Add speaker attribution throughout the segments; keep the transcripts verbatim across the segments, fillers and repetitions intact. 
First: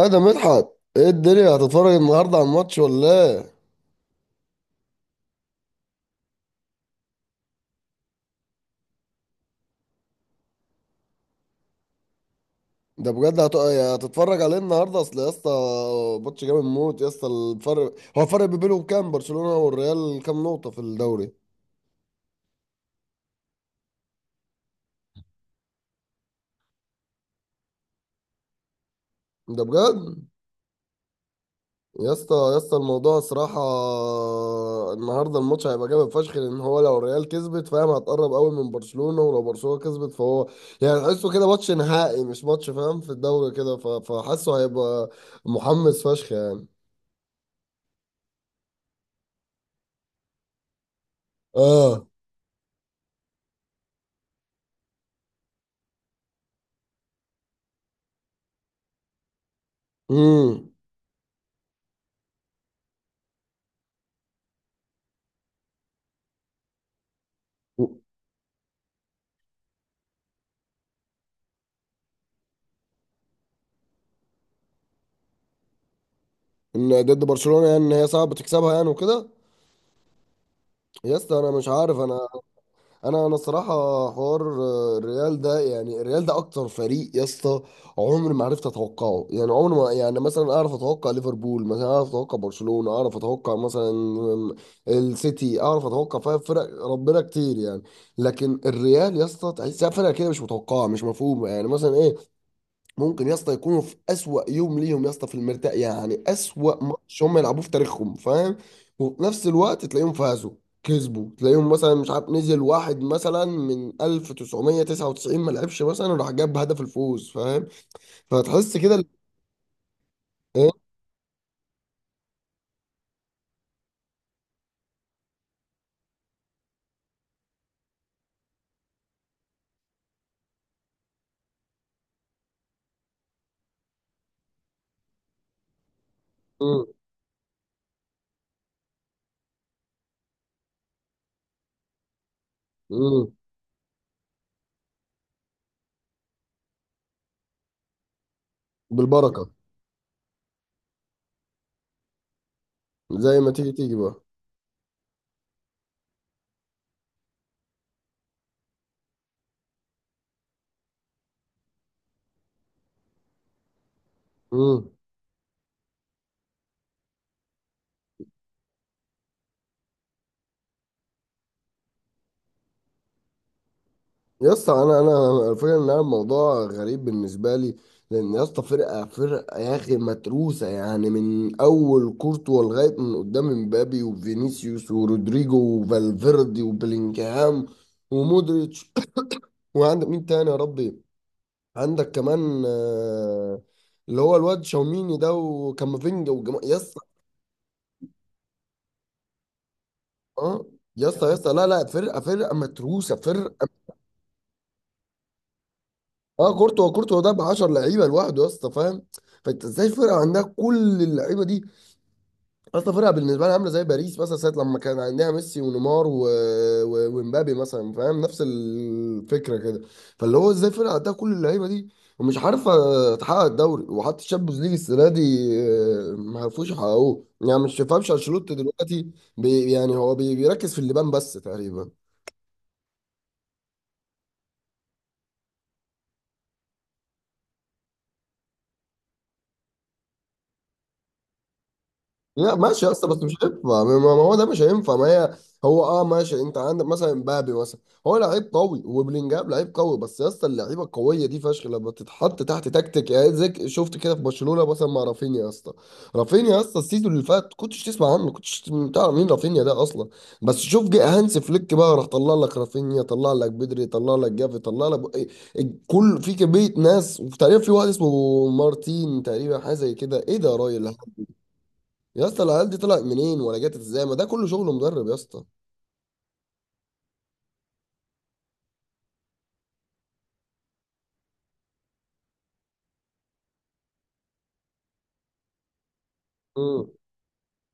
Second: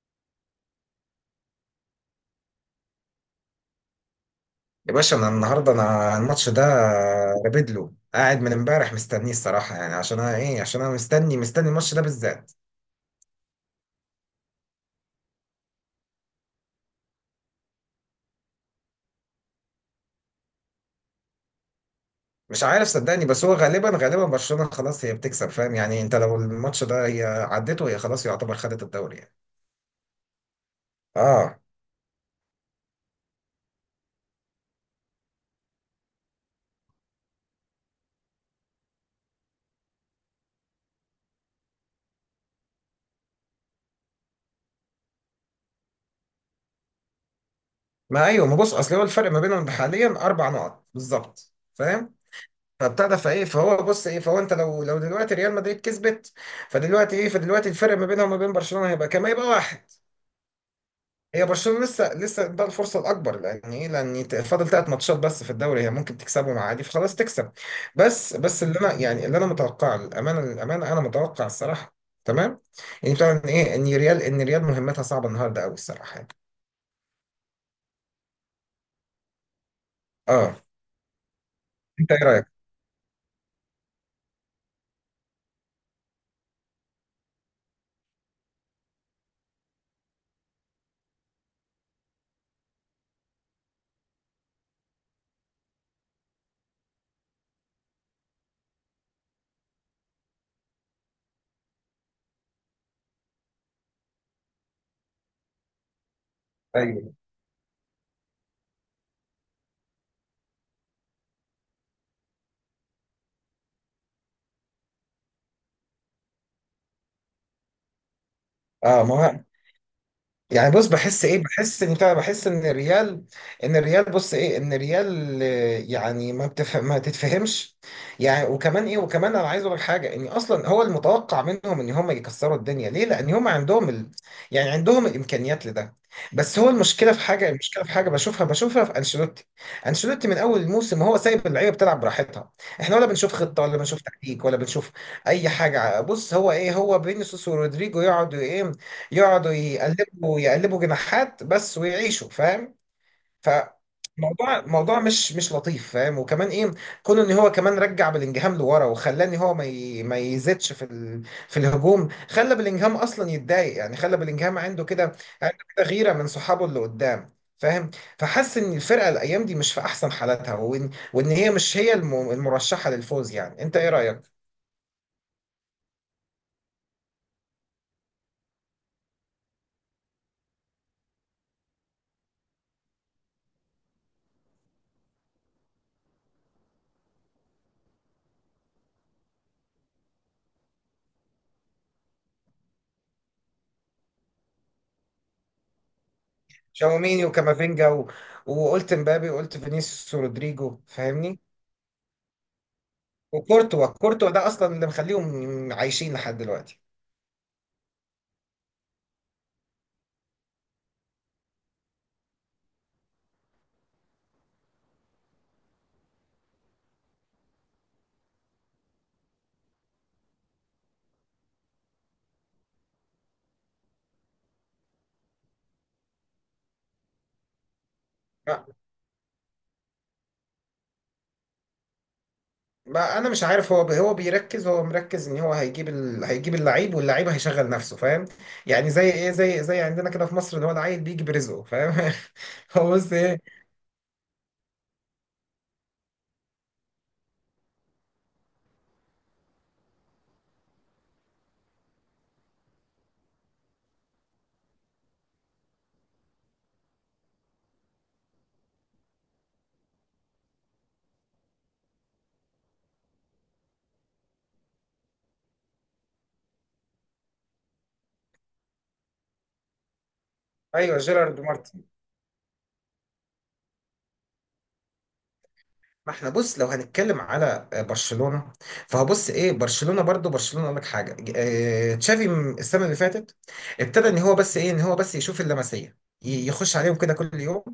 Speaker 1: اه، ده مدحت. ايه الدنيا هتتفرج النهارده على الماتش ولا ايه؟
Speaker 2: يا باشا انا النهارده انا الماتش ده رابد له قاعد من امبارح مستنيه الصراحه يعني عشان انا ايه عشان انا مستني مستني الماتش ده بالذات.
Speaker 1: ده بجد هت... يعني هتتفرج عليه النهارده، اصل يا اسطى. ماتش جامد موت يا اسطى. الفرق، هو الفرق ما بينهم كام؟ برشلونة والريال كام نقطة في الدوري؟
Speaker 2: مش عارف صدقني، بس هو غالبا غالبا برشلونه خلاص هي بتكسب، فاهم يعني؟ انت لو الماتش ده هي عدته هي خلاص يعتبر خدت الدوري يعني.
Speaker 1: ده بجد؟
Speaker 2: اه،
Speaker 1: يا اسطى يا اسطى، الموضوع صراحة. النهارده الماتش هيبقى جامد فشخ، لان هو لو الريال كسبت، فاهم، هتقرب قوي من برشلونة، ولو برشلونة كسبت فهو، يعني تحسه كده ماتش نهائي، مش ماتش فاهم في الدوري كده. ف... فحاسه هيبقى محمس فشخ يعني.
Speaker 2: ما ايوه، ما بص، اصل هو الفرق ما بينهم حاليا اربع نقط بالظبط،
Speaker 1: اه.
Speaker 2: فاهم؟ فابتدى فايه فهو بص ايه فهو انت لو لو دلوقتي ريال مدريد كسبت، فدلوقتي ايه فدلوقتي الفرق ما بينها وما بين برشلونه هيبقى كام؟ هيبقى واحد.
Speaker 1: امم.
Speaker 2: هي برشلونة لسه لسه ده الفرصة الأكبر لأن إيه، لأن ت- فاضل ثلاث ماتشات بس في الدوري، هي ممكن تكسبهم عادي فخلاص تكسب. بس بس اللي أنا يعني اللي أنا متوقعه الأمانة، الأمانة أنا متوقع الصراحة تمام. يعني طبعا إيه إن ريال إن ريال مهمتها صعبة النهاردة أوي الصراحة يعني.
Speaker 1: ان ضد برشلونه، يعني ان هي صعب تكسبها يعني وكده.
Speaker 2: أه.
Speaker 1: يا اسطى انا مش عارف
Speaker 2: أنت إيه
Speaker 1: انا.
Speaker 2: رأيك؟
Speaker 1: انا انا الصراحه. حوار آه، الريال ده، يعني الريال ده اكتر فريق يا اسطى، عمري ما عرفت اتوقعه يعني. عمري ما يعني، مثلا اعرف اتوقع ليفربول، مثلا اعرف اتوقع برشلونه، اعرف اتوقع مثلا آم، السيتي، اعرف اتوقع فيها فرق ربنا كتير يعني. لكن الريال يا اسطى تحسها فرقه كده مش متوقعه، مش مفهومه، يعني مثلا ايه. ممكن يا اسطى يكونوا في اسوأ يوم ليهم، يا اسطى، في المرتاح، يعني اسوأ
Speaker 2: ايوه.
Speaker 1: ماتش هم يلعبوه في تاريخهم فاهم. وفي نفس الوقت تلاقيهم فازوا، كسبوا، تلاقيهم مثلا مش عارف نزل واحد مثلا من ألف وتسعمية وتسعة وتسعين ما لعبش مثلا وراح جاب هدف الفوز فاهم. فتحس كده
Speaker 2: اه
Speaker 1: ال-.
Speaker 2: ما هو.
Speaker 1: إيه؟
Speaker 2: يعني بص بحس ايه، بحس ان بتاع- بحس ان الريال، ان الريال بص ايه ان الريال آه، يعني ما بتف... ما تتفهمش. يعني وكمان ايه، وكمان انا عايز اقول لك حاجه، ان اصلا هو المتوقع منهم ان هم يكسروا الدنيا، ليه؟ لان هم عندهم ال... يعني عندهم الامكانيات لده. بس هو
Speaker 1: مم.
Speaker 2: المشكله في حاجه، المشكله في حاجه بشوفها بشوفها في انشيلوتي. انشيلوتي من اول الموسم هو سايب اللعيبه بتلعب براحتها، احنا ولا
Speaker 1: مم.
Speaker 2: بنشوف خطه ولا بنشوف تكتيك ولا بنشوف اي حاجه. بص هو ايه، هو فينيسيوس ورودريجو يقعدوا ايه،
Speaker 1: بالبركة.
Speaker 2: يقعدوا يقلبوا يقلبوا جناحات بس ويعيشوا، فاهم؟
Speaker 1: زي ما تيجي تيجي بقى.
Speaker 2: فموضوع موضوع مش مش لطيف فاهم. وكمان ايه، كون ان هو كمان رجع بلينجهام لورا وخلاني هو ما ي... ما يزيدش في ال... في الهجوم، خلى بلينجهام اصلا يتضايق يعني، خلى بلينجهام عنده
Speaker 1: مم.
Speaker 2: كده، عنده كده غيره من صحابه اللي قدام، فاهم؟ فحس ان الفرقه الايام دي مش في احسن حالاتها، وان وان هي مش هي الم... المرشحه للفوز يعني. انت ايه رايك؟
Speaker 1: يا اسطى انا انا الفكره ان انا الموضوع غريب بالنسبه لي. لان يا اسطى فرقه فرقه يا اخي متروسه، يعني من اول كورتوا لغايه من قدام امبابي وفينيسيوس ورودريجو وفالفيردي وبلينجهام ومودريتش. وعندك مين تاني يا ربي؟ عندك كمان آه، اللي هو الواد شاوميني ده وكامافينجا وجما يا اسطى.
Speaker 2: شاوميني وكامافينجا و... وقلت مبابي وقلت فينيسيوس
Speaker 1: اه.
Speaker 2: ورودريجو،
Speaker 1: يا اسطى يا
Speaker 2: فاهمني؟
Speaker 1: اسطى، لا لا، فرقه فرقه متروسه فرقه.
Speaker 2: وكورتوا، كورتوا ده اصلا اللي مخليهم عايشين لحد
Speaker 1: اه،
Speaker 2: دلوقتي.
Speaker 1: كورتوا كورتوا ده ب عشرة لعيبه لوحده يا اسطى فاهم. فانت ازاي فرقه عندها كل اللعيبه دي، اصلا فرقه بالنسبه لها عامله زي باريس مثلا ساعه لما كان عندها ميسي ونيمار و... و... ومبابي مثلا فاهم، نفس الفكره كده. فاللي هو ازاي فرقه عندها كل اللعيبه دي ومش عارفه تحقق الدوري وحتى الشامبيونز ليج السنه دي؟ آه، ما عرفوش يحققوه يعني. مش فاهمش انشيلوتي
Speaker 2: ما
Speaker 1: دلوقتي. بي... يعني هو بي... بيركز في اللبان بس تقريبا.
Speaker 2: ما انا مش عارف، هو هو بيركز، هو مركز ان هو هيجيب ال... هيجيب اللعيب واللعيب هيشغل نفسه، فاهم؟ يعني زي ايه، زي زي عندنا كده في مصر اللي هو العيل بيجي برزقه، فاهم؟
Speaker 1: لا ماشي يا
Speaker 2: هو
Speaker 1: اسطى،
Speaker 2: بص
Speaker 1: بس مش
Speaker 2: ايه.
Speaker 1: هينفع، ما ما هو ده مش هينفع، ما هي هو. اه ماشي، انت عندك مثلا مبابي مثلا، هو لعيب قوي، وبلينجهام لعيب قوي، بس يا اسطى اللعيبه القويه دي فشخ لما تتحط تحت تكتيك، يعني زي شفت كده في برشلونه مثلا مع رافينيا يا اسطى. رافينيا يا اسطى السيزون اللي فات كنتش تسمع عنه، كنتش تعرف مين رافينيا ده اصلا. بس شوف، جه هانس فليك بقى، راح طلع لك رافينيا، طلع لك بدري، طلع لك جافي، طلع لك إيه، كل في كميه ناس، وتقريبا في واحد اسمه مارتين، تقريبا حاجه زي كده، ايه ده يا راجل؟
Speaker 2: ايوه، جيرارد مارتن.
Speaker 1: يا اسطى العيال دي طلعت منين ولا جت ازاي؟ ما ده كله شغل مدرب يا اسطى.
Speaker 2: ما احنا بص لو هنتكلم على آه، برشلونة، فهبص ايه برشلونة برضو، برشلونة اقول لك حاجة اه، تشافي م- السنة اللي فاتت ابتدى ان هو بس ايه، ان هو بس يشوف اللمسية، ي- يخش
Speaker 1: امم.
Speaker 2: عليهم كده كل يوم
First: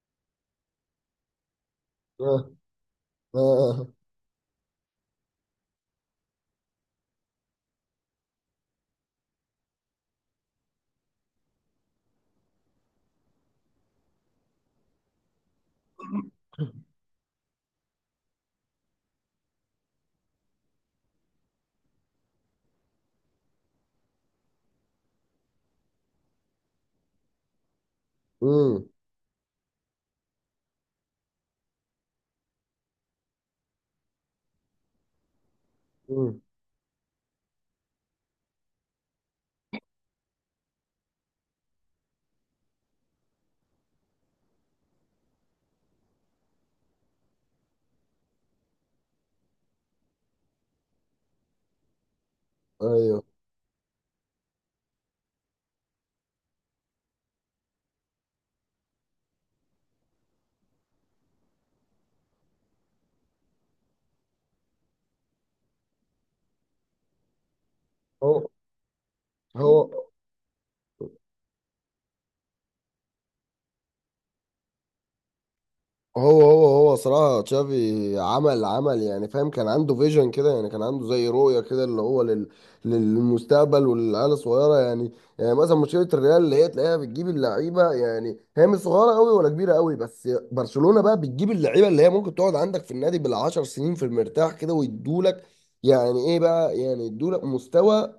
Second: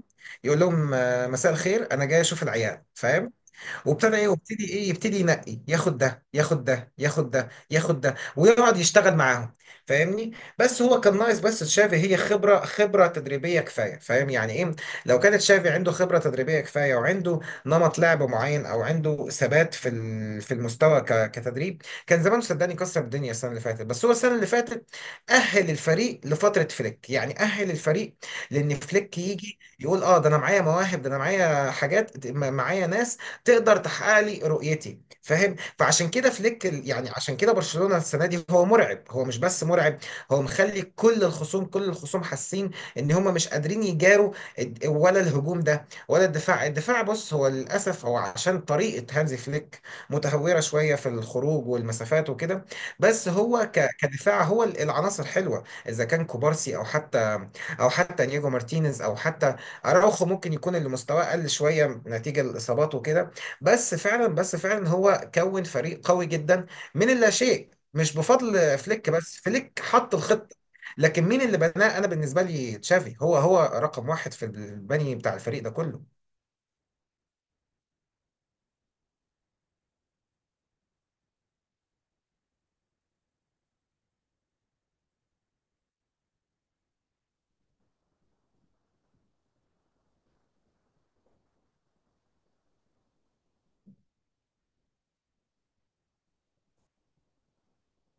Speaker 2: يقول لهم اه، مساء الخير انا جاي اشوف
Speaker 1: اه.
Speaker 2: العيال، فاهم؟
Speaker 1: اه.
Speaker 2: وابتدى ايه وابتدي ايه يبتدي ينقي، ياخد ده ياخد ده ياخد ده ياخد ده ويقعد يشتغل معاهم، فاهمني؟ بس هو كان ناقص، بس تشافي هي خبره، خبره تدريبيه كفايه، فاهم يعني ايه؟ لو كانت تشافي عنده خبره تدريبيه كفايه وعنده نمط لعب معين او عنده ثبات في ال- في المستوى ك- كتدريب كان زمانه صدقني كسر الدنيا السنه اللي فاتت. بس هو السنه اللي فاتت اهل الفريق لفتره فليك يعني، اهل الفريق، لان
Speaker 1: امم.
Speaker 2: فليك يجي يقول اه، ده انا معايا مواهب، ده انا معايا حاجات، ده- معايا ناس تقدر تحقق لي رؤيتي، فاهم؟ فعشان كده
Speaker 1: امم.
Speaker 2: فليك ال- يعني عشان كده برشلونة السنة دي هو مرعب، هو مش بس مرعب، هو مخلي كل الخصوم، كل الخصوم حاسين ان هم مش قادرين يجاروا الد- ولا الهجوم ده ولا الدفاع الدفاع بص هو للاسف هو عشان طريقة هانزي فليك متهورة شوية في الخروج والمسافات وكده،
Speaker 1: ايوه.
Speaker 2: بس هو ك- كدفاع هو ال- العناصر حلوة، اذا كان كوبارسي او حتى او حتى نيجو مارتينيز او حتى اراوخو، ممكن يكون اللي مستواه قل شوية نتيجة الاصابات وكده. بس فعلا، بس فعلا هو كون فريق قوي جدا من اللا شيء، مش
Speaker 1: هو
Speaker 2: بفضل فليك، بس
Speaker 1: هو
Speaker 2: فليك حط الخطة. لكن مين اللي بناه؟ انا بالنسبة لي تشافي هو هو رقم واحد في البني بتاع الفريق ده كله.
Speaker 1: هو هو هو صراحة تشافي عمل عمل، يعني فاهم، كان عنده فيجن كده، يعني كان عنده زي رؤية كده اللي هو لل... للمستقبل وللعيال الصغيرة يعني. يعني مثلا مشكلة الريال اللي هي تلاقيها بتجيب اللعيبة يعني هي مش صغيرة قوي ولا كبيرة قوي، بس برشلونة بقى بتجيب اللعيبة اللي هي ممكن تقعد عندك في النادي بالعشر سنين في المرتاح كده ويدولك، يعني ايه بقى، يعني يدولك مستوى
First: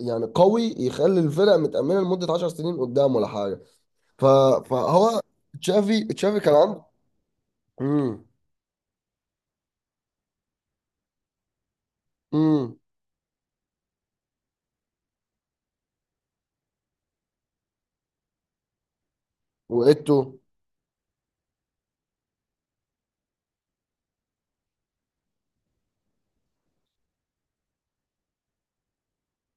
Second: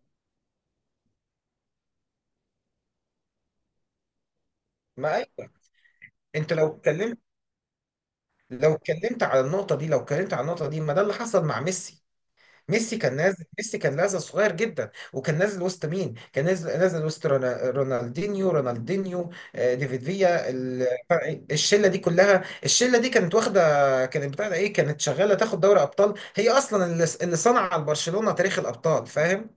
Speaker 1: يعني قوي يخلي الفرق متأمنة لمدة عشر سنين قدام ولا حاجة. ف...
Speaker 2: ما
Speaker 1: فهو
Speaker 2: ايوه.
Speaker 1: تشافي، تشافي
Speaker 2: انت
Speaker 1: كان
Speaker 2: لو
Speaker 1: عنده.
Speaker 2: اتكلمت،
Speaker 1: مم.
Speaker 2: لو اتكلمت على النقطة دي، لو اتكلمت على النقطة دي ما ده اللي حصل مع ميسي.
Speaker 1: امم.
Speaker 2: ميسي كان نازل، ميسي كان لازل صغير جدا وكان نازل وسط مين؟ كان نازل، نازل وسط رونا- رونالدينيو، رونالدينيو آه، ديفيد
Speaker 1: وايتو.
Speaker 2: فيا، ال- الشله دي كلها، الشله دي كانت واخده، كانت بتاع ده ايه، كانت شغاله تاخد دوري ابطال، هي اصلا اللي اللي صنع على برشلونه تاريخ الابطال، فاهم؟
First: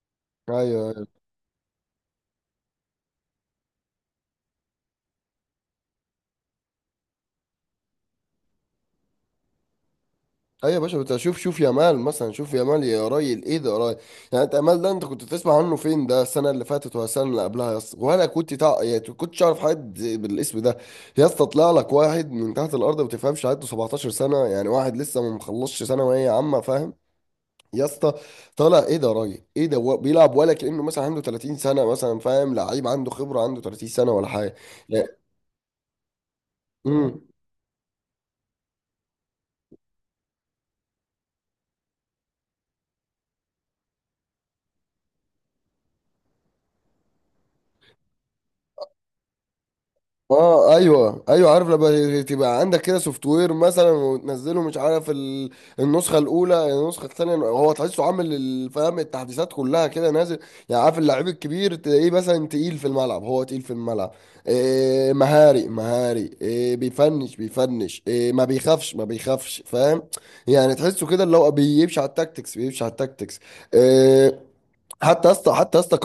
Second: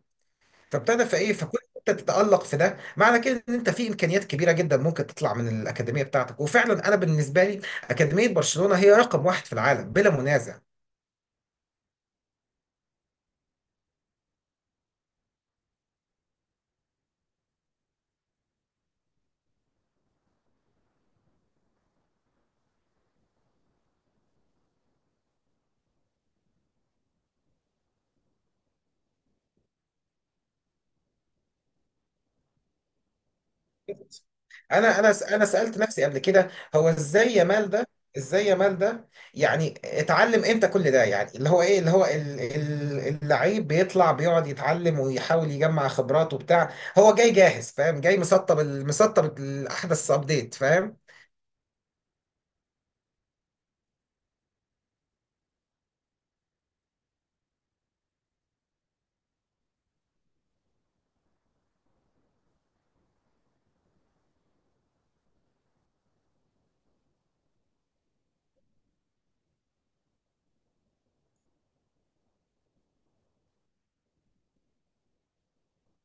Speaker 1: ايوه ايوه.
Speaker 2: فابتدى فايه فكنت انت تتالق في ده، معنى كده ان انت في امكانيات كبيره جدا ممكن تطلع من الاكاديميه بتاعتك، وفعلا انا بالنسبه لي اكاديميه برشلونه هي رقم واحد في العالم بلا منازع.
Speaker 1: أيوة يا باشا، بس شوف، شوف يامال مثلا، شوف يامال يا راجل، ايه ده يا راجل؟ يعني انت يامال ده انت كنت تسمع عنه فين؟ ده السنه اللي فاتت ولا السنه اللي قبلها يا اسطى؟ ولا كنت تع... يعني كنتش اعرف حد بالاسم ده يا اسطى. طلع لك واحد من تحت الارض ما تفهمش، عنده سبعتاشر سنه، يعني واحد لسه ما مخلصش ثانويه عامه فاهم. يا اسطى طالع، ايه ده يا راجل؟ ايه ده؟ هو بيلعب ولا كانه مثلا عنده تلاتين سنه مثلا، فاهم، لعيب عنده خبره عنده تلاتين سنه ولا حاجه.
Speaker 2: انا
Speaker 1: يعني-.
Speaker 2: انا انا سالت نفسي قبل كده، هو
Speaker 1: مم.
Speaker 2: ازاي يا مال ده؟ ازاي يا مال ده؟ يعني اتعلم امتى كل ده؟ يعني اللي هو ايه، اللي هو ال- ال- اللعيب بيطلع بيقعد يتعلم ويحاول يجمع خبرات وبتاع، هو جاي جاهز، فاهم؟ جاي مسطب ال- مسطب الاحدث ابديت،
Speaker 1: اه
Speaker 2: فاهم؟
Speaker 1: ايوه ايوه، عارف لما تبقى عندك كده سوفت وير مثلا وتنزله، مش عارف ال- النسخه الاولى، النسخه الثانيه، هو تحسه عامل الفهم التحديثات كلها كده نازل. يعني عارف اللعيب الكبير تلاقيه مثلا تقيل في الملعب، هو تقيل في الملعب، إيه، مهاري مهاري، إيه، بيفنش بيفنش، إيه، ما بيخافش ما بيخافش، فاهم؟ يعني تحسه كده اللي هو بيمشي على التاكتكس، بيمشي على التاكتكس، إيه. حتى يا اسطى، حتى يا اسطى،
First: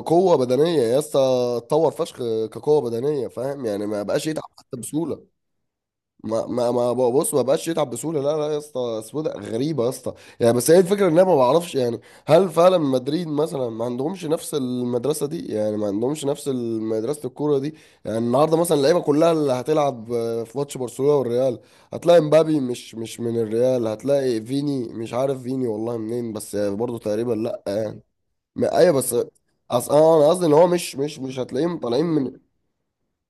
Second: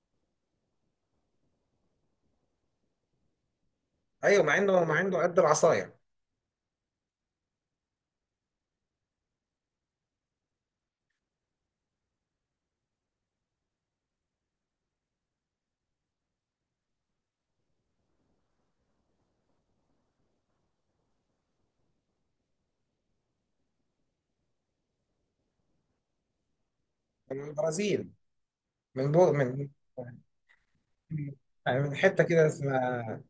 Speaker 1: كقوه بدنيه يا اسطى، اتطور فشخ. كقوه بدنيه فاهم، يعني ما بقاش
Speaker 2: ايوه
Speaker 1: يتعب
Speaker 2: مع
Speaker 1: حتى
Speaker 2: انه، مع انه
Speaker 1: بسهوله.
Speaker 2: قد العصايه.
Speaker 1: ما ما ما بص ما بقاش يتعب بسهوله، لا لا يا اسطى، سوده غريبه يا اسطى. يعني بس هي الفكره ان انا ما بعرفش يعني، هل فعلا مدريد مثلا ما عندهمش نفس المدرسه دي؟ يعني ما عندهمش نفس مدرسه الكوره دي. يعني النهارده مثلا اللعيبه كلها اللي هتلعب في ماتش برشلونه والريال، هتلاقي مبابي مش مش من الريال، هتلاقي فيني مش عارف فيني والله منين، بس برضه تقريبا
Speaker 2: من
Speaker 1: لا يعني.
Speaker 2: البرازيل.
Speaker 1: ما- ايوه
Speaker 2: من
Speaker 1: بس،
Speaker 2: بو من،
Speaker 1: اصل انا قصدي ان هو مش مش مش هتلاقيهم
Speaker 2: من
Speaker 1: طالعين
Speaker 2: حته
Speaker 1: من.
Speaker 2: كده اسمها،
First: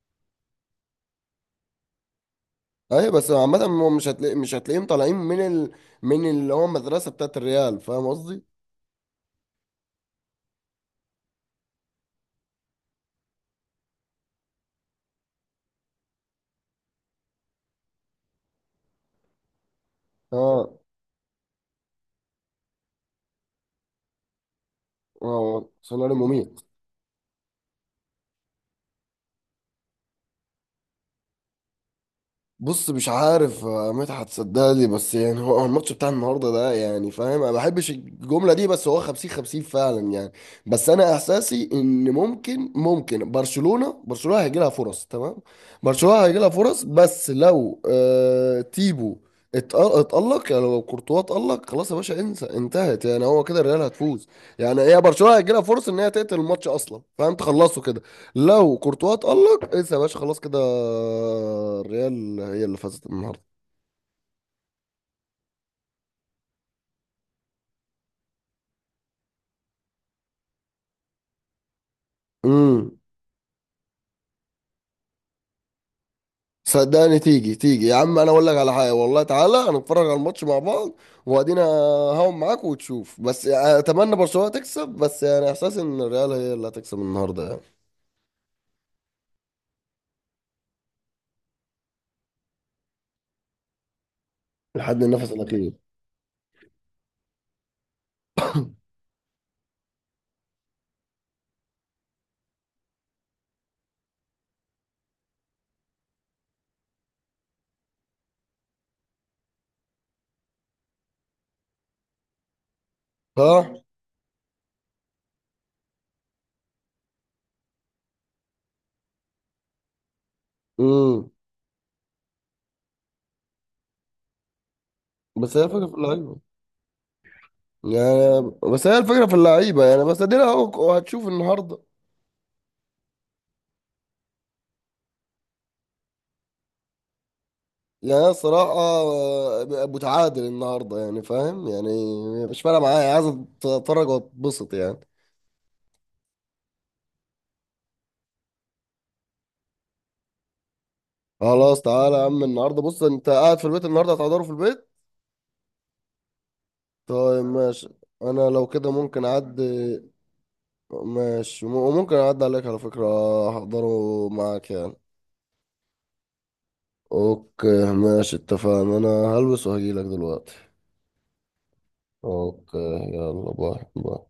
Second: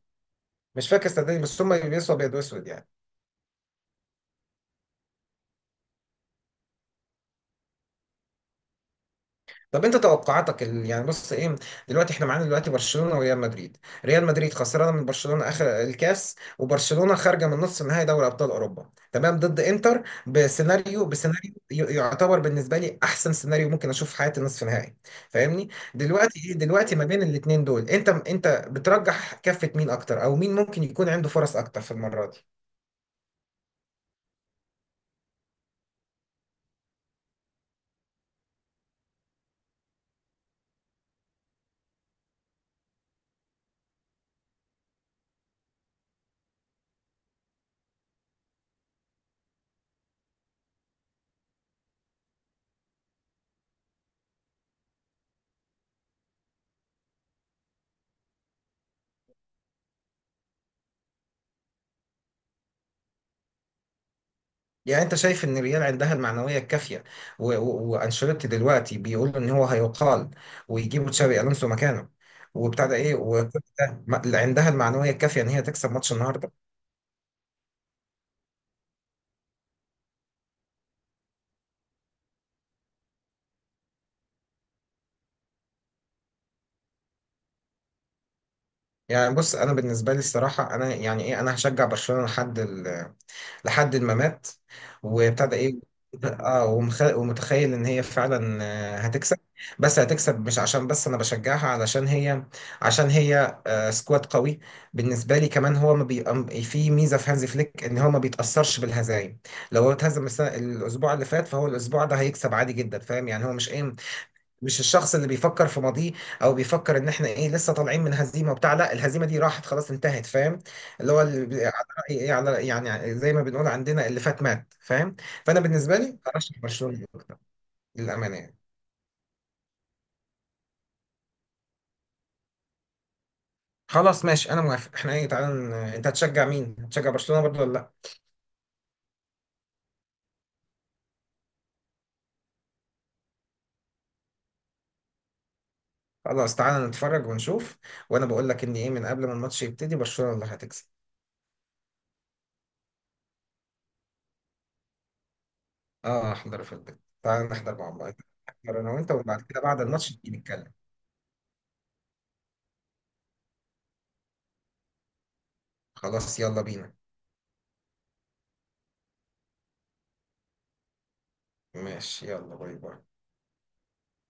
Speaker 2: مش فاكر صدقني، بس هم بيلبسوا ابيض واسود يعني.
Speaker 1: ايوه بس عامة هو مش هتلاقي، مش هتلاقيهم طالعين من ال... من اللي هو المدرسة بتاعت الريال، فاهم قصدي؟
Speaker 2: طب انت توقعاتك ال- يعني بص ايه، دلوقتي احنا معانا دلوقتي برشلونة وريال مدريد. ريال مدريد خسرانة من برشلونة اخر الكاس، وبرشلونة خارجة من نص نهائي دوري ابطال اوروبا تمام ضد انتر
Speaker 1: اه.
Speaker 2: بسيناريو، بسيناريو ي- يعتبر بالنسبة لي احسن سيناريو ممكن اشوف في حياتي نصف نهائي،
Speaker 1: اه،
Speaker 2: فاهمني؟
Speaker 1: سيناريو
Speaker 2: دلوقتي ايه،
Speaker 1: مميت.
Speaker 2: دلوقتي ما بين الاتنين دول انت، انت بترجح كفة مين اكتر، او مين ممكن يكون عنده فرص اكتر في المرة دي؟
Speaker 1: بص مش عارف آه، مدحت صدقني، بس يعني هو هو الماتش بتاع النهارده ده يعني فاهم، انا ما بحبش الجمله دي، بس هو خمسين خمسين فعلا يعني. بس انا احساسي ان ممكن ممكن برشلونه، برشلونه هيجي لها فرص، تمام. برشلونه هيجي لها فرص، بس لو آه تيبو اتق- اتألق، يعني لو كورتوا اتألق خلاص يا باشا، انسى، انتهت، يعني هو كده الريال هتفوز. يعني هي برشلونه هيجي لها فرص ان هي تقتل الماتش اصلا فاهم، تخلصه كده. لو كورتوا اتألق انسى يا باشا، خلاص كده الريال هي اللي فازت النهارده.
Speaker 2: يعني انت شايف ان الريال عندها المعنويه الكافيه، و- و- وانشيلوتي دلوقتي بيقول ان هو هيقال ويجيبوا تشابي الونسو مكانه، وبتاع ده
Speaker 1: امم.
Speaker 2: ايه، وكوتا ما- عندها المعنويه الكافيه ان هي تكسب ماتش النهارده؟
Speaker 1: صدقني، تيجي تيجي يا عم، انا اقول لك على حاجه، والله تعالى هنتفرج على الماتش مع بعض، وادينا هون معاك وتشوف، بس اتمنى برشلونه تكسب، بس يعني احساس ان الريال هي اللي هتكسب النهارده يعني.
Speaker 2: يعني بص انا بالنسبه لي الصراحه انا يعني ايه، انا هشجع برشلونه لحد، لحد ما مات.
Speaker 1: لحد النفس
Speaker 2: وابتدى
Speaker 1: الاخير.
Speaker 2: ايه، اه، ومخ... ومتخيل ان هي فعلا آه، هتكسب، بس هتكسب مش عشان بس انا بشجعها، علشان هي، عشان هي آه، سكواد قوي بالنسبه لي. كمان هو ما بي... أم- في ميزه في هانزي فليك ان هو ما بيتاثرش بالهزايم. لو هو اتهزم السنة... الاسبوع اللي فات، فهو الاسبوع ده هيكسب عادي جدا، فاهم يعني؟ هو مش
Speaker 1: صح.
Speaker 2: ايه، مش الشخص اللي بيفكر في ماضيه او بيفكر ان احنا ايه لسه طالعين من هزيمه وبتاع، لا الهزيمه دي راحت خلاص انتهت، فاهم؟ اللي هو
Speaker 1: امم.
Speaker 2: اللي بي- على رأي ايه على يعني زي ما بنقول عندنا، اللي فات مات، فاهم؟
Speaker 1: بس
Speaker 2: فانا
Speaker 1: هي الفكره في
Speaker 2: بالنسبه لي
Speaker 1: اللعيبه.
Speaker 2: ارشح برشلونه اكتر، للامانه
Speaker 1: يعني
Speaker 2: يعني.
Speaker 1: بس هي الفكره في اللعيبه يعني، بس ادينا اهو هتشوف النهارده.
Speaker 2: خلاص ماشي انا موافق، احنا ايه، تعالى ن- انت هتشجع مين، هتشجع برشلونه برضه ولا لا؟
Speaker 1: يعني أنا صراحة آه، متعادل النهاردة يعني، فاهم يعني. مش فارقة معايا، عايز اتفرج واتبسط يعني.
Speaker 2: خلاص تعالى نتفرج ونشوف. وانا بقول لك ان ايه، من قبل ما الماتش يبتدي، برشلونه اللي هتكسب.
Speaker 1: خلاص، تعالى يا عم النهاردة، بص انت قاعد في البيت، النهاردة هتحضره في البيت.
Speaker 2: اه احضر في البيت،
Speaker 1: طيب
Speaker 2: تعالى نحضر
Speaker 1: ماشي.
Speaker 2: مع بعض،
Speaker 1: انا لو
Speaker 2: نحضر
Speaker 1: كده
Speaker 2: انا وانت
Speaker 1: ممكن
Speaker 2: وبعد كده
Speaker 1: اعدي.
Speaker 2: بعد الماتش نيجي نتكلم.
Speaker 1: ماشي، وممكن اعدي عليك على فكرة، احضره معاك يعني.
Speaker 2: خلاص يلا بينا.
Speaker 1: اوكي ماشي، اتفقنا. انا هلبس وهجيلك دلوقتي.
Speaker 2: ماشي، يلا باي
Speaker 1: اوكي.
Speaker 2: باي.
Speaker 1: يلا باي باي.